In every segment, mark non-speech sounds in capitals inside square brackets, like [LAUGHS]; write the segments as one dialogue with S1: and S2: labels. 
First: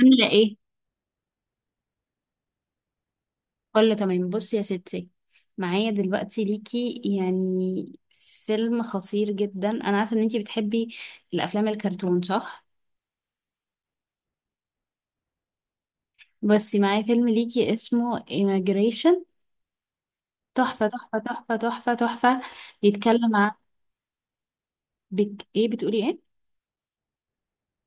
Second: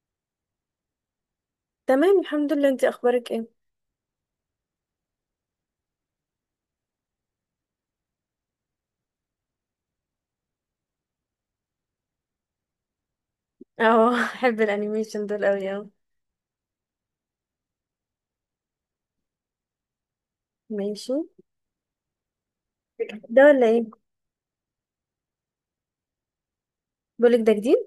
S1: عاملة ايه؟
S2: تمام، الحمد لله، انتي اخبارك ايه؟
S1: كله تمام. بصي يا ستي، معايا دلوقتي ليكي يعني فيلم خطير جدا. انا عارفه ان انتي بتحبي الافلام الكرتون، صح؟
S2: اه [LAUGHS] احب الانيميشن دول قوي، اه.
S1: بس معايا فيلم ليكي اسمه Immigration. تحفه
S2: ماشي.
S1: تحفه تحفه تحفه تحفه. بيتكلم
S2: ده
S1: عن،
S2: ولا ايه؟
S1: ايه بتقولي ايه؟
S2: بقولك، ده جديد؟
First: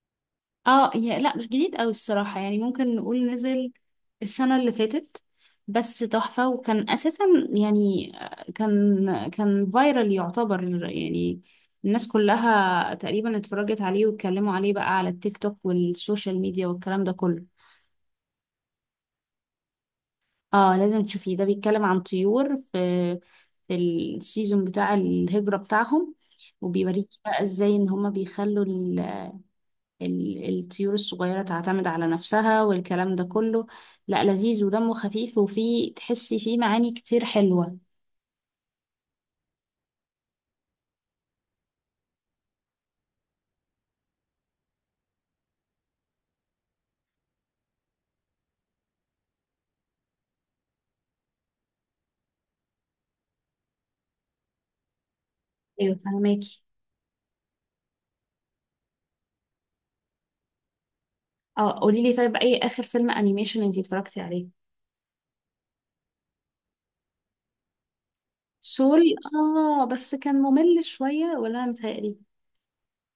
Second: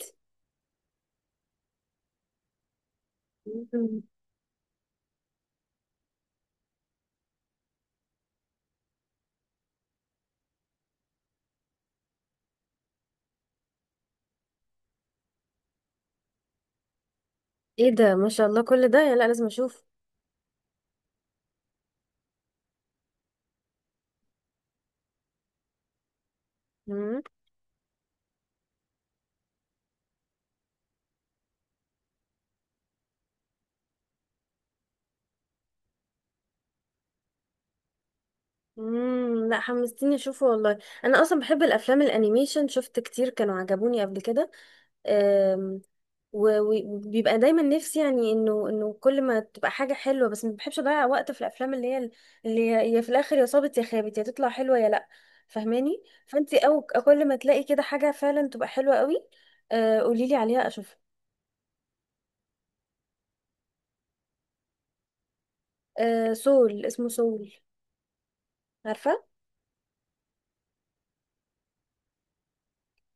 S1: اه يا لا، مش جديد قوي الصراحة، يعني ممكن نقول نزل
S2: مم.
S1: السنة اللي فاتت، بس تحفة. وكان أساسا يعني، كان فايرال يعتبر، يعني الناس كلها تقريبا اتفرجت عليه واتكلموا عليه بقى على التيك توك والسوشيال ميديا والكلام ده كله.
S2: ايه ده؟ ما شاء الله، كل ده؟ لا، لازم اشوف.
S1: اه لازم تشوفيه، ده بيتكلم عن طيور في السيزون بتاع الهجرة بتاعهم، وبيوريك
S2: مم.
S1: بقى ازاي ان هما بيخلوا الطيور الصغيرة تعتمد على نفسها والكلام ده كله. لا، لذيذ ودمه خفيف، وفيه تحسي فيه معاني كتير حلوة.
S2: لا، حمستيني اشوفه والله. انا اصلا بحب الافلام الانيميشن، شفت كتير كانوا عجبوني قبل كده. أم، وبيبقى دايما نفسي يعني انه كل ما تبقى حاجه حلوه، بس ما بحبش اضيع وقت في الافلام اللي هي في الاخر يا صابت يا خابت، يا تطلع حلوه يا لا.
S1: ايوه
S2: فاهماني؟ فانت
S1: فهماكي.
S2: او كل ما تلاقي كده حاجه فعلا تبقى حلوه قوي، قولي لي عليها اشوفها.
S1: اه قولي لي، طيب اي اخر فيلم انيميشن انتي اتفرجتي عليه؟
S2: سول، اسمه سول.
S1: سول.
S2: عارفه.
S1: اه، بس كان ممل شوية، ولا انا متهيألي؟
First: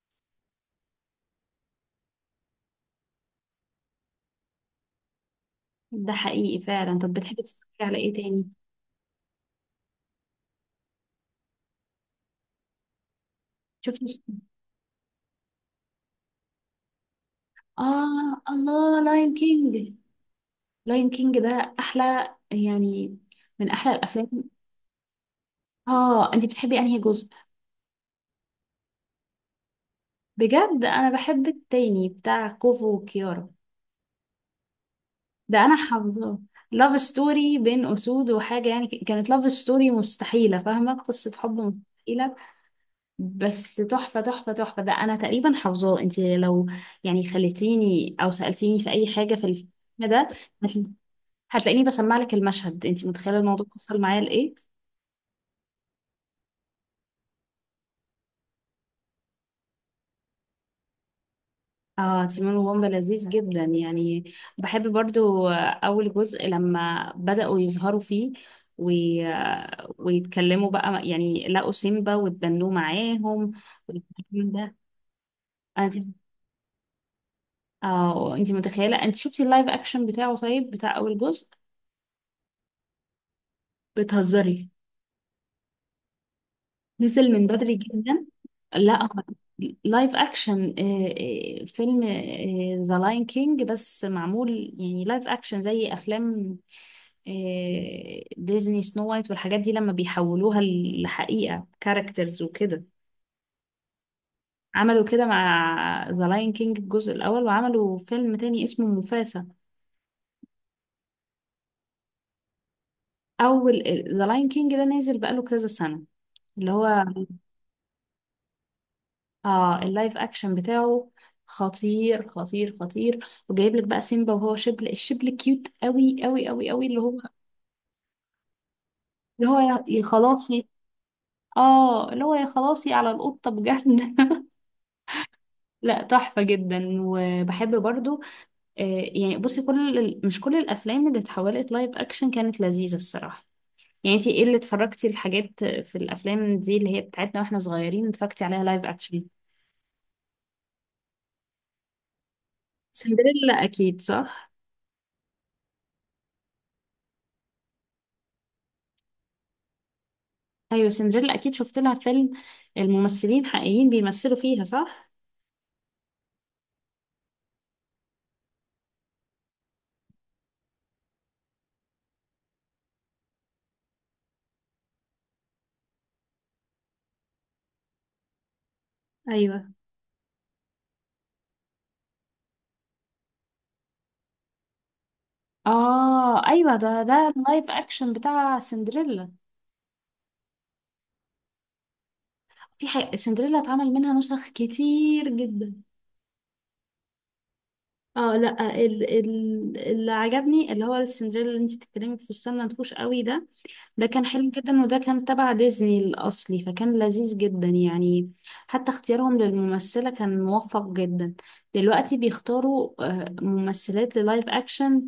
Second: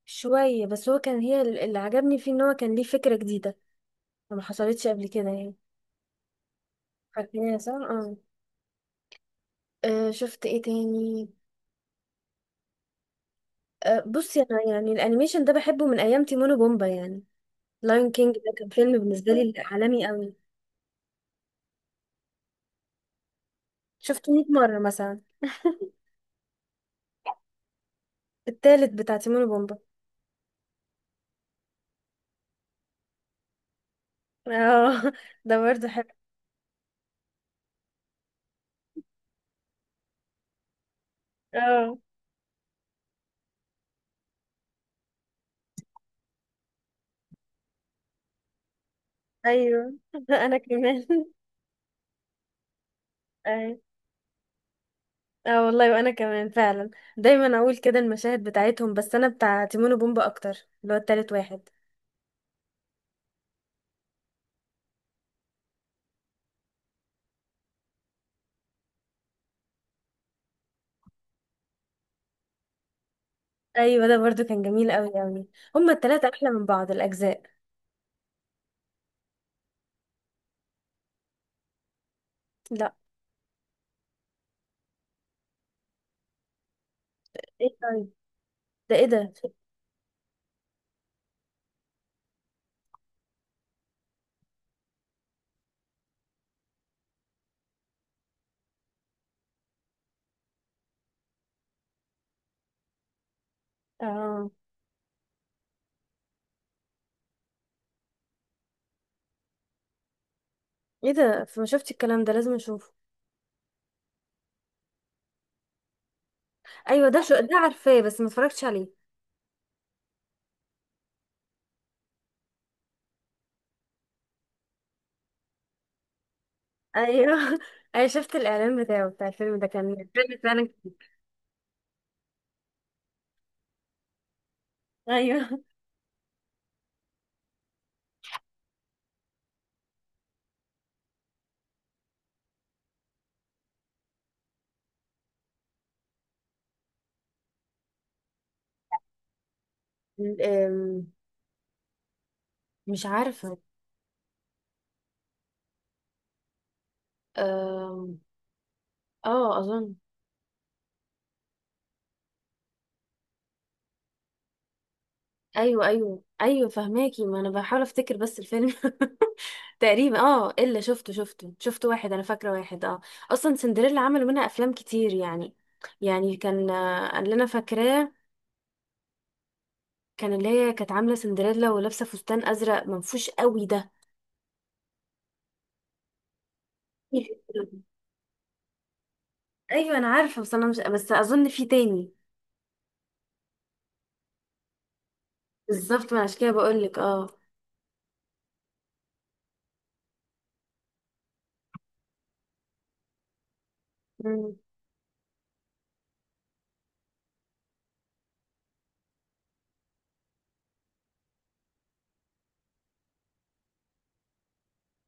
S2: شويه، بس هو كان، هي اللي عجبني فيه ان هو كان ليه فكره جديده ما حصلتش قبل كده يعني.
S1: ده حقيقي فعلا. طب بتحبي
S2: عارفين يا
S1: تتفرجي على
S2: ساره،
S1: ايه
S2: اه.
S1: تاني؟
S2: شفت ايه تاني؟
S1: شفتي؟
S2: بصي، انا يعني الانيميشن ده بحبه من ايام تيمون وبومبا يعني. لاين كينج
S1: اه
S2: ده كان فيلم
S1: الله،
S2: بالنسبه
S1: لاين
S2: لي
S1: كينج.
S2: عالمي قوي،
S1: لاين كينج ده احلى يعني، من احلى
S2: شفته
S1: الافلام.
S2: 100 مره مثلا [LAUGHS]
S1: اه انتي بتحبي انهي جزء؟
S2: التالت بتاع تيمون وبومبا.
S1: بجد انا بحب التاني بتاع كوفو وكيارا،
S2: اه [LAUGHS] ده
S1: ده انا
S2: برضه حلو.
S1: حافظاه. لاف ستوري بين اسود وحاجه يعني، كانت لاف ستوري مستحيله، فاهمه، قصه حب
S2: اه
S1: مستحيله، بس تحفه تحفه تحفه. ده انا تقريبا حافظاه، انت لو يعني خليتيني او سالتيني في اي حاجه في الفيلم
S2: ايوه
S1: ده،
S2: [LAUGHS] انا
S1: هتل-
S2: كمان.
S1: هتلاقيني بسمع لك المشهد. انت متخيله الموضوع
S2: أيوة.
S1: وصل معايا لايه.
S2: اه والله وانا كمان فعلا، دايما اقول كده المشاهد بتاعتهم، بس انا بتاع تيمون وبومبا اكتر، اللي هو التالت واحد.
S1: اه، تيمون وومبا لذيذ جدا يعني. بحب برضو اول جزء لما بدأوا يظهروا فيه وي... ويتكلموا بقى، يعني لقوا سيمبا واتبنوه معاهم
S2: ايوه ده برضه
S1: والكلام
S2: كان
S1: ده.
S2: جميل قوي قوي. هما
S1: انا،
S2: التلاتة احلى من بعض الاجزاء.
S1: اه انت متخيلة، انت شفتي اللايف اكشن بتاعه طيب، بتاع اول جزء؟
S2: لا.
S1: بتهزري، نزل من بدري
S2: ايه طيب؟
S1: جدا.
S2: ده،
S1: لا
S2: ايه
S1: هو
S2: ده؟
S1: لايف اكشن، فيلم ذا لاين كينج، بس معمول يعني لايف اكشن زي افلام ديزني، سنو وايت والحاجات دي لما بيحولوها لحقيقة، كاركترز وكده.
S2: اه،
S1: عملوا كده مع ذا لاين كينج الجزء الأول، وعملوا فيلم تاني اسمه موفاسا.
S2: ايه ده؟ ما شفتش الكلام ده، لازم اشوفه.
S1: أول ذا لاين كينج ده نازل بقاله كذا سنة، اللي هو
S2: ايوه ده، شو ده، عارفاه بس ما اتفرجتش عليه.
S1: اه اللايف أكشن بتاعه خطير خطير خطير، وجايب لك بقى سيمبا وهو شبل، الشبل كيوت قوي قوي قوي قوي. اللي هو،
S2: ايوه [LAUGHS] ايوه، شفت الاعلان بتاعه بتاع
S1: اللي هو
S2: الفيلم ده،
S1: يا
S2: كان
S1: يا
S2: الفيلم
S1: خلاصي.
S2: فعلا كتير.
S1: اه اللي هو، يا خلاصي على القطة بجد [LAUGHS]
S2: ايوه.
S1: لا تحفة جدا. وبحب برضو، آه، يعني بصي، مش كل الافلام اللي اتحولت لايف اكشن كانت لذيذه الصراحه. يعني انتي ايه اللي اتفرجتي، الحاجات في الافلام دي اللي هي بتاعتنا واحنا صغيرين، اتفرجتي عليها لايف اكشن؟
S2: أم، مش
S1: سندريلا
S2: عارفه.
S1: اكيد، صح؟
S2: أم، اه، اظن.
S1: ايوه سندريلا اكيد شفت لها فيلم، الممثلين حقيقيين بيمثلوا فيها، صح؟
S2: ايوه ايوه ايوه فهماكي، ما انا بحاول افتكر بس الفيلم [LAUGHS] تقريبا الا شفت واحد، انا فاكره واحد، اه. اصلا سندريلا عملوا منها افلام كتير يعني، يعني كان اللي انا فاكراه،
S1: ايوه
S2: كان اللي هي كانت عامله سندريلا ولابسه فستان ازرق منفوش قوي ده.
S1: اه ايوه، ده اللايف اكشن بتاع سندريلا.
S2: ايوه انا عارفه، بس انا مش، بس اظن في تاني.
S1: في سندريلا اتعمل منها نسخ كتير جدا.
S2: بالظبط، ما عشان كده بقول لك، اه.
S1: اه لا، اللي عجبني اللي هو السندريلا اللي انت بتتكلمي، في فستان منفوش قوي ده. ده كان حلو
S2: مم.
S1: جدا، وده كان تبع ديزني الأصلي، فكان لذيذ جدا يعني. حتى اختيارهم للممثلة كان موفق جدا. دلوقتي بيختاروا ممثلات للايف أكشن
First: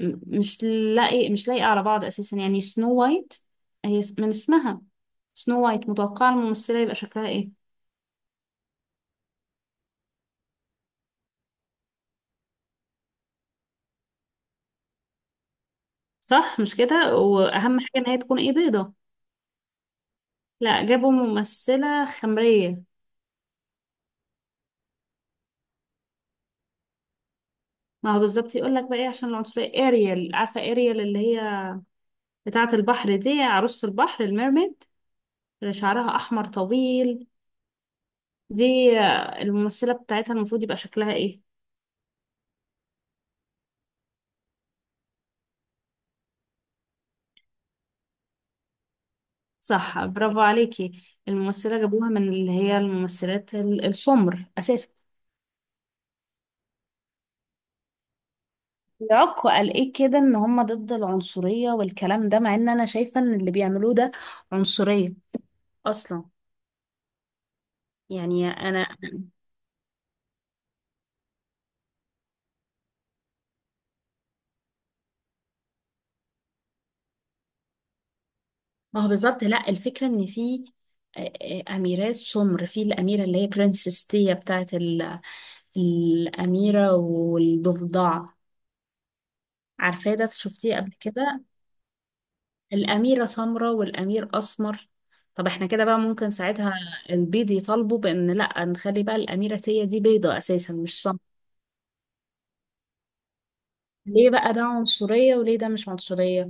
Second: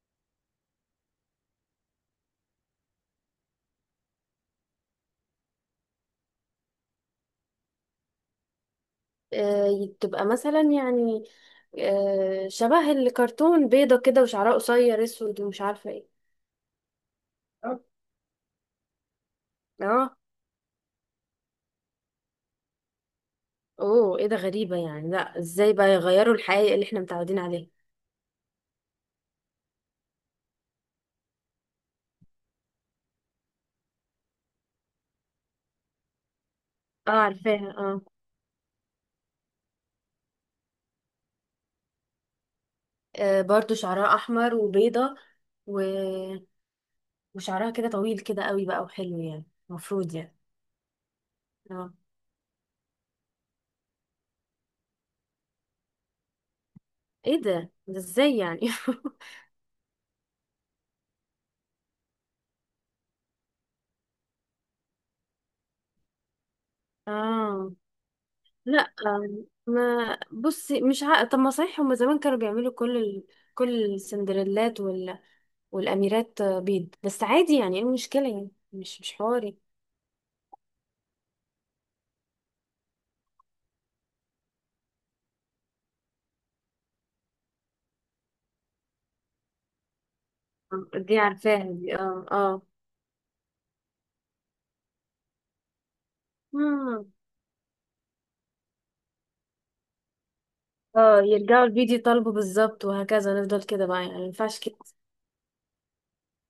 S1: مش لاقي على بعض أساسا، يعني سنو وايت هي من اسمها سنو وايت، متوقعة الممثلة يبقى شكلها ايه.
S2: تبقى مثلا يعني شبه الكرتون، بيضه كده، وشعرها قصير اسود ومش عارفه ايه.
S1: صح مش كده؟
S2: اه.
S1: وأهم حاجة إن هي تكون ايه، بيضة.
S2: اه.
S1: لا، جابوا ممثلة خمرية.
S2: اوه، ايه ده؟ غريبه يعني، لا، ازاي بقى يغيروا الحقيقه اللي احنا متعودين عليها؟
S1: ما هو بالظبط، يقول لك بقى ايه، عشان العنصرية. اريال، عارفة اريال اللي هي بتاعة البحر دي، عروسة البحر، الميرميد، اللي شعرها أحمر
S2: اه،
S1: طويل
S2: عارفاها، اه.
S1: دي، الممثلة بتاعتها المفروض يبقى شكلها إيه؟
S2: برضو شعرها احمر وبيضه، و وشعرها كده طويل كده قوي بقى، وحلو يعني.
S1: صح،
S2: المفروض يعني.
S1: برافو عليكي. الممثلة
S2: اه.
S1: جابوها من اللي هي الممثلات السمر أساسا.
S2: ايه ده ازاي يعني؟
S1: العكو قال إيه كده، إن هما ضد العنصرية والكلام ده، مع إن أنا شايفة إن اللي بيعملوه ده عنصرية أصلا،
S2: [LAUGHS] اه،
S1: يعني
S2: لا،
S1: أنا.
S2: ما بصي، مش عارفة، طب ما صحيح هما زمان كانوا بيعملوا كل ال... كل السندريلات، وال... والاميرات بيض، بس عادي يعني، ايه المشكلة يعني؟ مش
S1: ما هو
S2: مش
S1: بالظبط.
S2: حواري.
S1: لا الفكرة إن في أميرات سمر، في الأميرة اللي هي برنسس تيا بتاعة الأميرة والضفدع، عارفاه ده، شفتيه قبل
S2: دي
S1: كده؟
S2: عارفاها دي، اه اه.
S1: الأميرة سمراء والأمير أسمر. طب احنا كده بقى ممكن ساعتها
S2: مم.
S1: البيض يطالبوا بأن لأ، نخلي بقى الأميرة هي دي بيضة أساسا مش سمراء.
S2: اه، يرجعوا الفيديو يطالبوا بالظبط، وهكذا نفضل كده بقى، يعني ما
S1: ليه بقى
S2: ينفعش
S1: ده
S2: كده.
S1: عنصرية وليه ده مش عنصرية؟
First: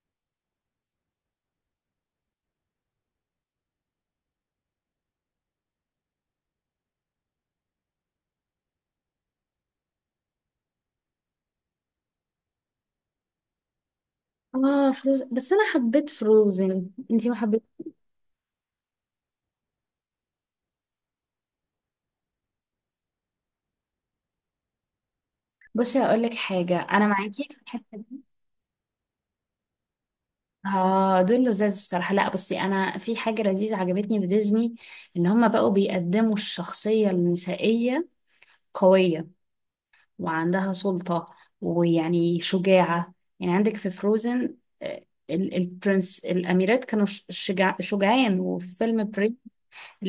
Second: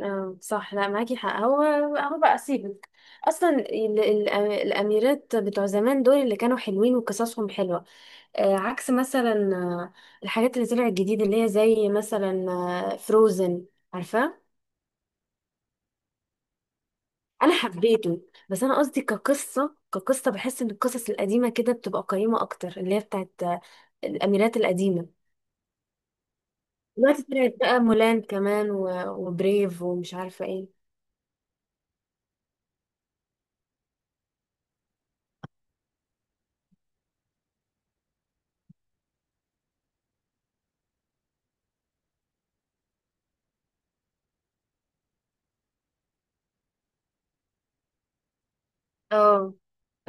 S2: اه صح، لا، معاكي حق، هو. هو بقى سيبك. اصلا الاميرات بتوع زمان دول اللي كانوا حلوين وقصصهم حلوه، عكس مثلا الحاجات اللي طلعت جديد، اللي هي زي مثلا فروزن، عارفاه.
S1: اه فروز، بس أنا حبيت فروزن، انتي ما
S2: انا
S1: حبيت؟
S2: حبيته، بس انا قصدي كقصه، بحس ان القصص القديمه كده بتبقى قيمه اكتر، اللي هي بتاعت الاميرات القديمه.
S1: بصي هقول لك حاجة، أنا
S2: دلوقتي
S1: معاكي
S2: طلعت
S1: في
S2: بقى
S1: الحتة دي.
S2: مولان كمان وبريف ومش عارفه ايه.
S1: اه دول لزاز الصراحة. لا بصي، أنا في حاجة لذيذة عجبتني في ديزني، إن هما بقوا بيقدموا الشخصية النسائية قوية، وعندها سلطة، ويعني شجاعة. يعني عندك في فروزن البرنس، الأميرات كانوا شجاع شجعان، وفي فيلم بريد
S2: اه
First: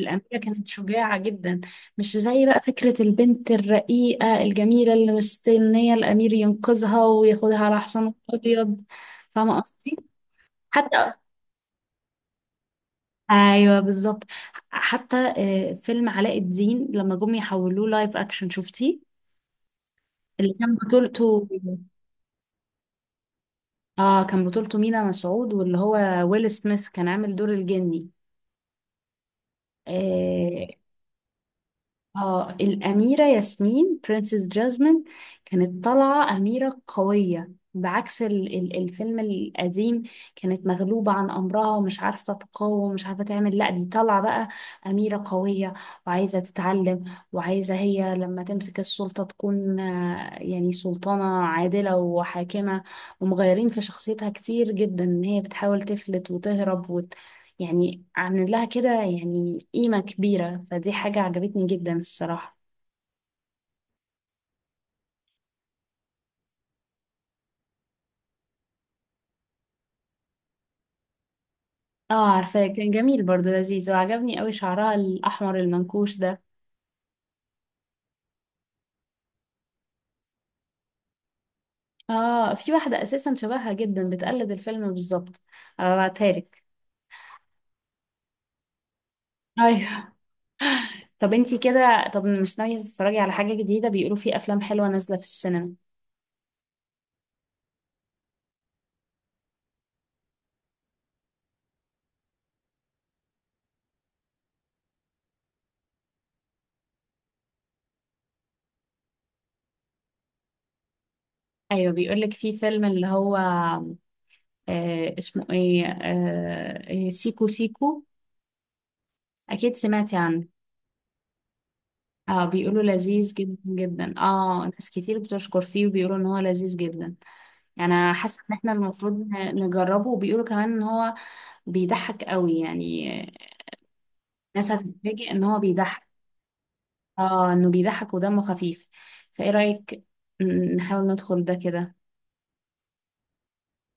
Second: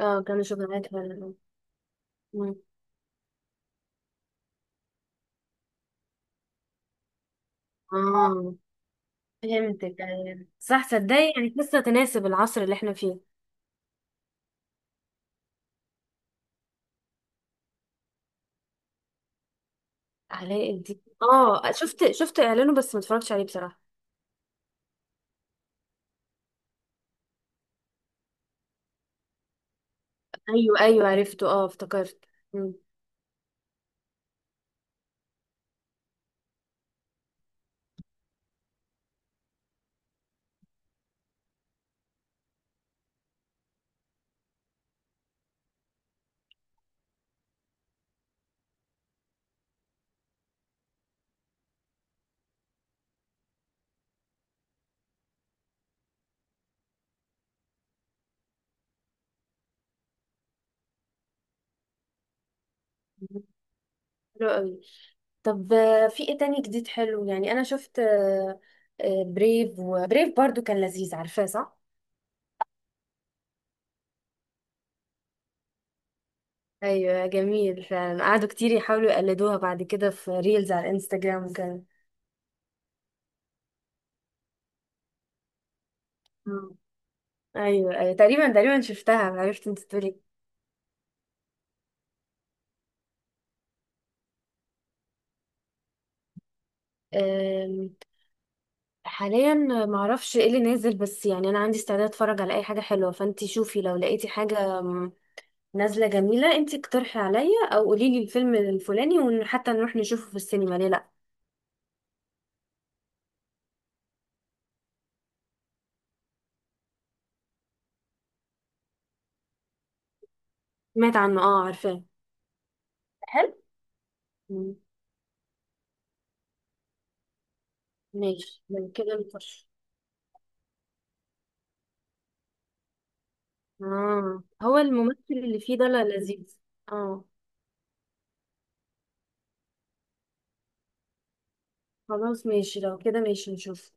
S2: اه، كانوا
S1: كانت
S2: شغلانات
S1: شجاعة
S2: فعلا.
S1: جدا. مش زي
S2: مم.
S1: بقى فكرة البنت الرقيقة الجميلة اللي مستنية الأمير ينقذها وياخدها على حصانه
S2: اه،
S1: الأبيض. فاهمة
S2: فهمتك
S1: قصدي؟
S2: أيوة. صح،
S1: حتى،
S2: تصدقي يعني لسه تناسب العصر اللي احنا فيه.
S1: أيوه بالظبط. حتى فيلم علاء الدين لما جم يحولوه لايف أكشن، شفتيه؟ اللي
S2: علاء
S1: كان
S2: الدين،
S1: بطولته،
S2: اه، شفت، اعلانه بس ما اتفرجتش عليه بصراحة.
S1: اه كان بطولته مينا مسعود، واللي هو ويل سميث كان عامل دور الجني آه
S2: ايوه ايوه، عرفته، اه افتكرت.
S1: اه.
S2: مم.
S1: الأميرة ياسمين، برنسس جاسمين، كانت طالعة أميرة قوية بعكس الفيلم القديم. كانت مغلوبة عن أمرها ومش عارفة تقاوم ومش عارفة تعمل، لا دي طالعة بقى أميرة قوية، وعايزة تتعلم، وعايزة هي لما تمسك السلطة تكون يعني سلطانة عادلة وحاكمة. ومغيرين في شخصيتها كتير جدا، إن هي بتحاول تفلت وتهرب، يعني عامل لها كده يعني قيمة كبيرة، فدي حاجة عجبتني جدا الصراحة.
S2: حلو قوي. طب في ايه تاني جديد حلو يعني؟ انا شفت، بريف، وبريف برضو كان لذيذ، عارفاه صح؟
S1: اه عارفة، كان جميل برضو، لذيذ، وعجبني قوي شعرها الأحمر المنكوش ده.
S2: ايوه جميل فعلا، قعدوا كتير يحاولوا يقلدوها بعد كده في ريلز على الانستجرام وكده.
S1: اه في واحدة أساسا شبهها جدا، بتقلد الفيلم بالظبط، هبعتها لك.
S2: مم. ايوه ايوه تقريبا شفتها، عرفت انت
S1: ايوه.
S2: تقولي.
S1: طب انتي كده، طب مش ناوية تتفرجي على حاجة جديدة؟ بيقولوا في أفلام حلوة نازلة في السينما.
S2: أم، حاليا معرفش ايه اللي نازل، بس يعني انا عندي استعداد اتفرج على اي حاجه حلوه، فانتي شوفي لو لقيتي حاجه نازله جميله، انتي اقترحي عليا او قولي لي الفيلم الفلاني، وحتى نروح نشوفه في السينما، ليه لا؟
S1: أيوة بيقولك، في فيلم اللي هو اسمه ايه، آه إيه، سيكو سيكو، أكيد سمعتي عنه.
S2: سمعت عنه، اه عارفاه.
S1: اه بيقولوا لذيذ
S2: حلو.
S1: جدا جدا، اه
S2: مم.
S1: ناس كتير بتشكر فيه وبيقولوا ان هو لذيذ جدا. يعني حاسه ان
S2: ماشي،
S1: احنا
S2: من
S1: المفروض
S2: كده نخش.
S1: نجربه، وبيقولوا كمان ان هو بيضحك قوي يعني،
S2: اه،
S1: ناس
S2: هو الممثل
S1: هتتفاجئ ان هو
S2: اللي فيه ده، لا،
S1: بيضحك.
S2: لذيذ. اه.
S1: اه انه بيضحك ودمه خفيف، فايه رأيك نحاول ندخل ده كده؟
S2: خلاص ماشي، لو كده ماشي، نشوف.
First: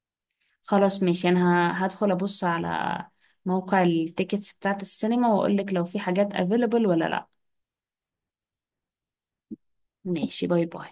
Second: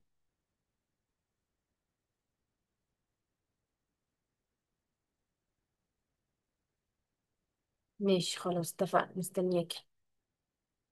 S1: خلاص ماشي، انا هدخل ابص على موقع التيكتس بتاعت السينما، واقول لك لو في حاجات available ولا لا.
S2: ماشي خلاص، اتفقنا، مستنياكي.
S1: ماشي، باي باي.